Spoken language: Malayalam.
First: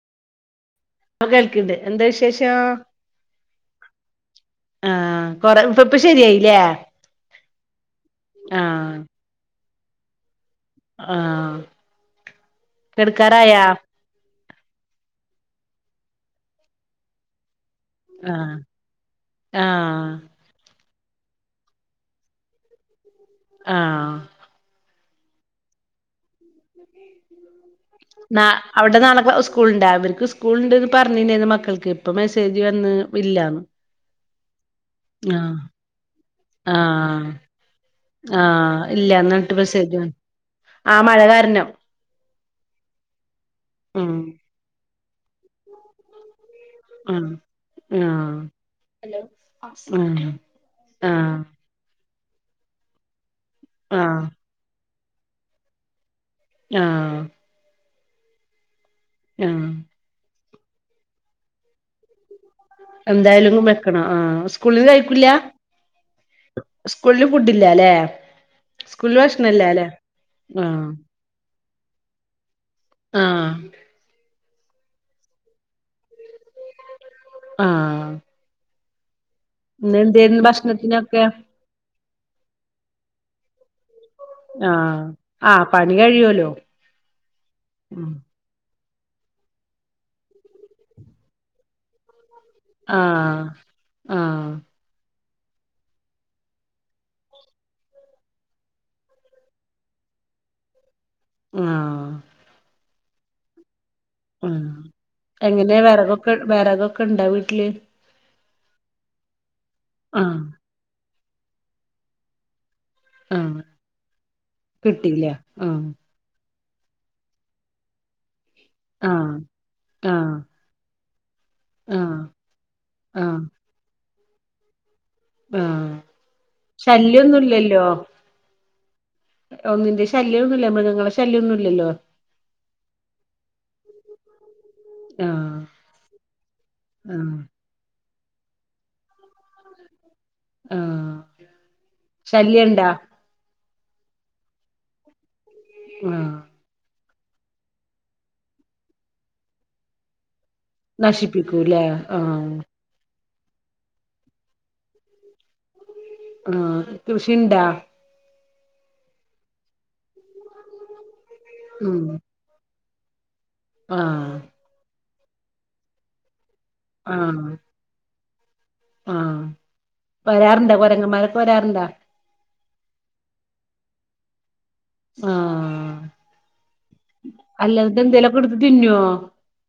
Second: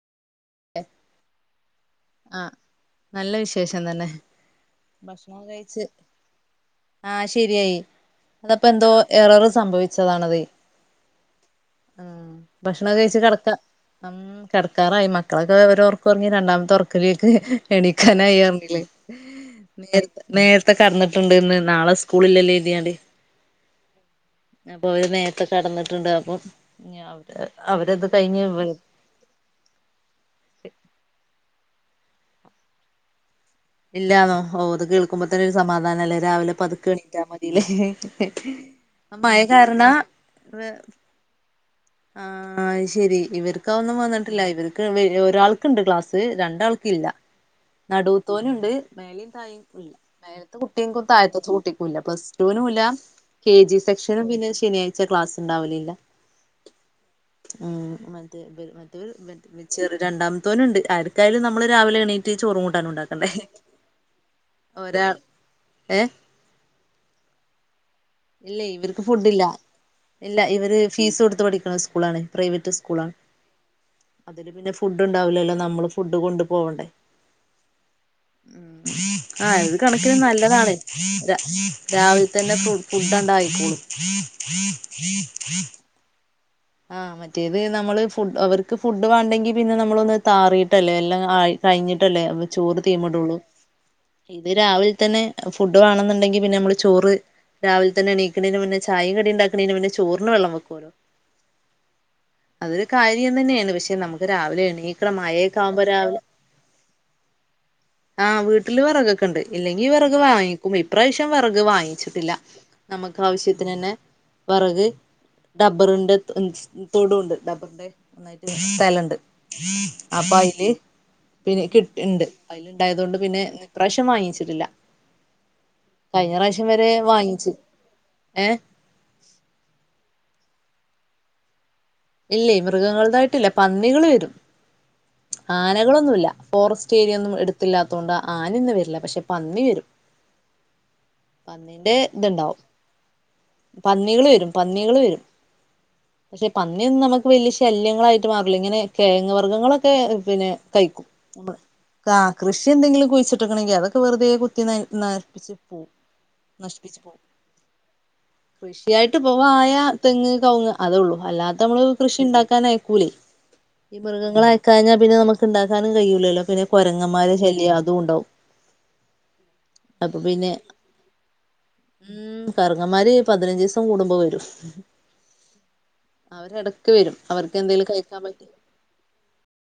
എഹ് ഇപ്പൊ കേൾക്ക്ണ്ട് എന്താ ആഹ് വിശേഷം നല്ല വിശേഷം തന്നെ. ആഹ് ഭക്ഷണൊക്കെ കൊറെ ഇപ്പ കയിച്ച് ഇപ്പ ശരിയായില്ലേ ആഹ് ശെരിയായി. അതപ്പന്തോ ആഹ് എററ് സംഭവിച്ചതാണതെ. ആഹ് ആഹ് ഭക്ഷണൊക്കെ കയിച്ച് കെടക്കാ. കെടക്കാറായാ ഉഹം കെടക്കാറായി മക്കളൊക്കെ റൊ റക്ക് ഒറങ്ങി രണ്ടാമത്തെ ഓറക്ക ലേക്ക് എണി ആഹ് ക്കാനായിറഞ്ഞിലെ ഹ്.. ആഹ് നേര്ത്ത നേര ക്കെ കെടന്ന്ട്ട് ണ്ട്ന്ന് നാളെ സ്കൂളില്ലല്ലേ എര്തിയാണ്ടെ. ആ.. ഹ് അപ്പൊ അവര് നേരത്തെ കെടന്നിട്ട്ണ്ട് അപ്പൊ. [unintelligible] അവ്‌രെ ന്നാഅവ്ടെ നാളക്ക സ്കൂളിണ്ടാവി ഇന്ന് സ്കൂള്ണ്ട്ന്ന് പറഞ്ഞീന്നുഇന്ന് മക്കൾക്ക് ഇപ്പ മെസ്സേജ് വന്ന് വില്ലാന്ന്. ഇല്ലാന്നോ. അവ്വത്കേൾ ക്കുമ്പത്തന്നെ ഒരു സമാധാനല്ലേ, രാവിലെ പതുക്കെണീറ്റാ ആഹ് മതില്ലേ ഹ് ഹെ ഹെ ആഹ് ആ മഴ കാരണാ. വെഹ്. ആ മഴ കാരണം ആ ആഹ് ശെരി ഇവര്ക്ക് അഒന്നും ഉം വന്നിട്ടില്ല ഇവര്ക്ക് ഒരാൾക്ണ്ട് ക്ലാസ് രണ്ടാൾ ഇല്ലാ ആഹ് ആഹ് നടൂത്തോനുണ്ട് മേലീം തായീം ഇല്ല. ആഹ് മേലത്തെ കുട്ടിക്കും ആഹ് തായത്തെകുട്ടിക്കും ല്ല പ്ലസ് [inaudible] കെ ജി ആഹ് സെക്ഷനും പിന്നെ ശനിയാഴ്ച ക്ലാസ്ണ്ടാവലില്ല. ആഹ്. ഉം മറ്റേ ബ മറ്റേ ബര് ആഹ് [inaudible] ചെറി രണ്ടാമത്തോന്ണ്ട് ആര്ക്കായാലും നമ്മള് രാവിലെ എണീ റ്റ് ചോറുംകൂട് എന്തായാലും ങ്ങു വെക്കണം ആഹ് സ്കൂളിന്ന് ഒരാൾ കയിക്കൂല്ലാ. ഏഹ് സ്കൂളില് ഫുഡില്ലാല്ലെ. ഇല്ലൈ ഇവർക്ക് ഫുഡില്ല. ഇല്ല ഇവര് ആഹ് ഫീസ് കൊടുത്ത് പഠിക്കണ സ്കൂളാണ്. പ്രൈവറ്റ് സ്കൂളാ.. ആഹ് അതില് പിന്നെ ഫുഡുണ്ടാവില്ലല്ലോ നമ്മള് ഫുഡ് കൊണ്ട്പോവണ്ടേ. ആഹ്. ഉം ആ ഇത് ഇന്ന് കണക്കിന് എന്തേരുന്നു നല്ലതാണ് ഭക്ഷണത്തിനൊക്കെ രാ രാവിലെ തന്നെ ഫു ഫുഡണ്ടായിക്കോളും. ആഹ് ആ പണി കഴിയൊല്ലോ. ആഹ് മറ്റേത് നമ്മള് ഫുഡ് അവർക്ക് ക്ക് ഫുഡ് വാണ്ടെങ്കി പിന്നെ നമ്മളൊന്ന് താറിയിട്ടല്ലേ എല്ലാം ആഴി കഴിഞ്ഞിട്ടല്ലേ മ്മള്. ചോറ് തീമടൊള്ളു. ആഹ് ഇത് ആഹ് രാവിലെ തന്നെ ഫുഡ് വാണെന്ന്ണ്ടെങ്കി പിന്നെ നമ്മള് ചോറ്. ച് രാവിൽ തന്നെ ണീക്കണേന് മുന്നെ ചായീം കടിണ്ടാക്കണെന്ന് മുന്നെ ചോറിന് വെള്ളം വെക്കൊല്ലോ. ങ്ആഹ്. അതൊരു കാര്യം തന്യേ ണ് പക്ഷെ നമുക്ക്. ത് ആഹ് രാവിലെണീക്കണം മയെക്കെ എങ്ങനെ ആവുമ്പൊ രാവിലെ. വെറകൊക്കെ വെറകൊക്കെ ഇണ്ടാ വീട്ടില് ആഹ് വീട്ടില് വിറകൊക്കെ ഉണ്ട് ഇല്ലെങ്കി വിറക് ആഹ് വാങ്ങിക്കും ഇപ്രാവശ്യം വിറക് വാങ്ങിച്ചിട്ടില്ല നമുക്ക് ആഹ് ആവശ്യത്തിന് തന്നെ വിറക് കിട്ടീല്ലേ ആഹ് ഡബ്ബറുണ്ട് തോടുണ്ട് ഡബ്ബറിന്റെ ഓന്നായിട്ട് സ്ഥലണ്ട് ആഹ് ആഹ് അപ്പൊ അയില്. പിന്നെ കിട്ട് ആഹ് ഇണ്ട് അയില് ണ്ടായതോണ്ട് പിന്നെ ആഹ് ഇപ്രാവശ്യം വാങ്ങിച്ചിട്ടില്ല. ആഹ് കഴി ഞ്ഞ പ്രാവശ്യം വരെ വാങ്ങിച്ച് ശല്യൊന്നുല്ലല്ലോ ഏഹ്. ഒന്നിന്റെ ശല്യന്നുല്ല മൃഗങ്ങളെ ശല്യൊന്നുല്ലല്ലോ. ഇല്ലേയ് മൃഗങ്ങളതായിട്ടില്ല. പന്നികള് വരും. ആഹ് ആനകളൊന്നൂല്ല ഫോറസ്റ്റ് ഏരിയൊന്നും ആഹ് എട്ത്തില്ലാത്തോണ്ട് ആനയൊന്നും വരില്ല പക്ഷെ പന്നി വരും. ആഹ് പന്നിന്റെത്ണ്ടാവും ശല്യണ്ടാ പന്നികള് വരും, പന്നികള് വരും. ആ.,.. പന്നി ഒന്നും നമുക്ക് വലിയ ശല്യങ്ങളായിട്ട് മാറില്ല ഇങ്ങനെ കെയങ് വർഗ്ഗങ്ങളൊക്കെ പിന്നെ [unintelligible] നശിപ്പിക്കൂല്ലേ ആ ആഹ് കൃഷി എന്തെങ്കിലും കുഴിച്ചിട്ടക്കണെങ്കിൽ അത് വെറുതെ കുത്തി ന നശിപ്പിച്ച് പോവും ആഹ് നശിപ്പിച്ചു പോവും കൃഷി ഇണ്ടാ കൃഷിയായിട്ട് പ്പോ വായ തെങ്ങ് കവുങ്ങ് അതൊള്ളൂ. അല്ലാത്ത നമ്മള് ഉം കൃഷി ഉണ്ടാക്കാനായിക് ഈ ആഹ് മൃഗങ്ങൾ ആയിക്കഴിഞ്ഞാൽ പിന്നെ നമുക്ക് ഇണ്ടാക്കാനും കഴിയൂല്ലല്ലോ പിന്നെ കൊരങ്ങമ്മാരെ ആഹ് ശല്യം അതുംണ്ടാവും. ആഹ് വരാറുണ്ടോ കൊരങ്ങമ്മാരൊക്കെ വരാറുണ്ടോ ഉം കറങ്ങന്മാര് പതിനഞ്ച് ദിവസം കൂടുമ്പോ വരും ആഹ് അവരിടക്ക് വരും അവർക്ക് എന്തേലും കഴിക്കാൻ പറ്റി തിന്നോ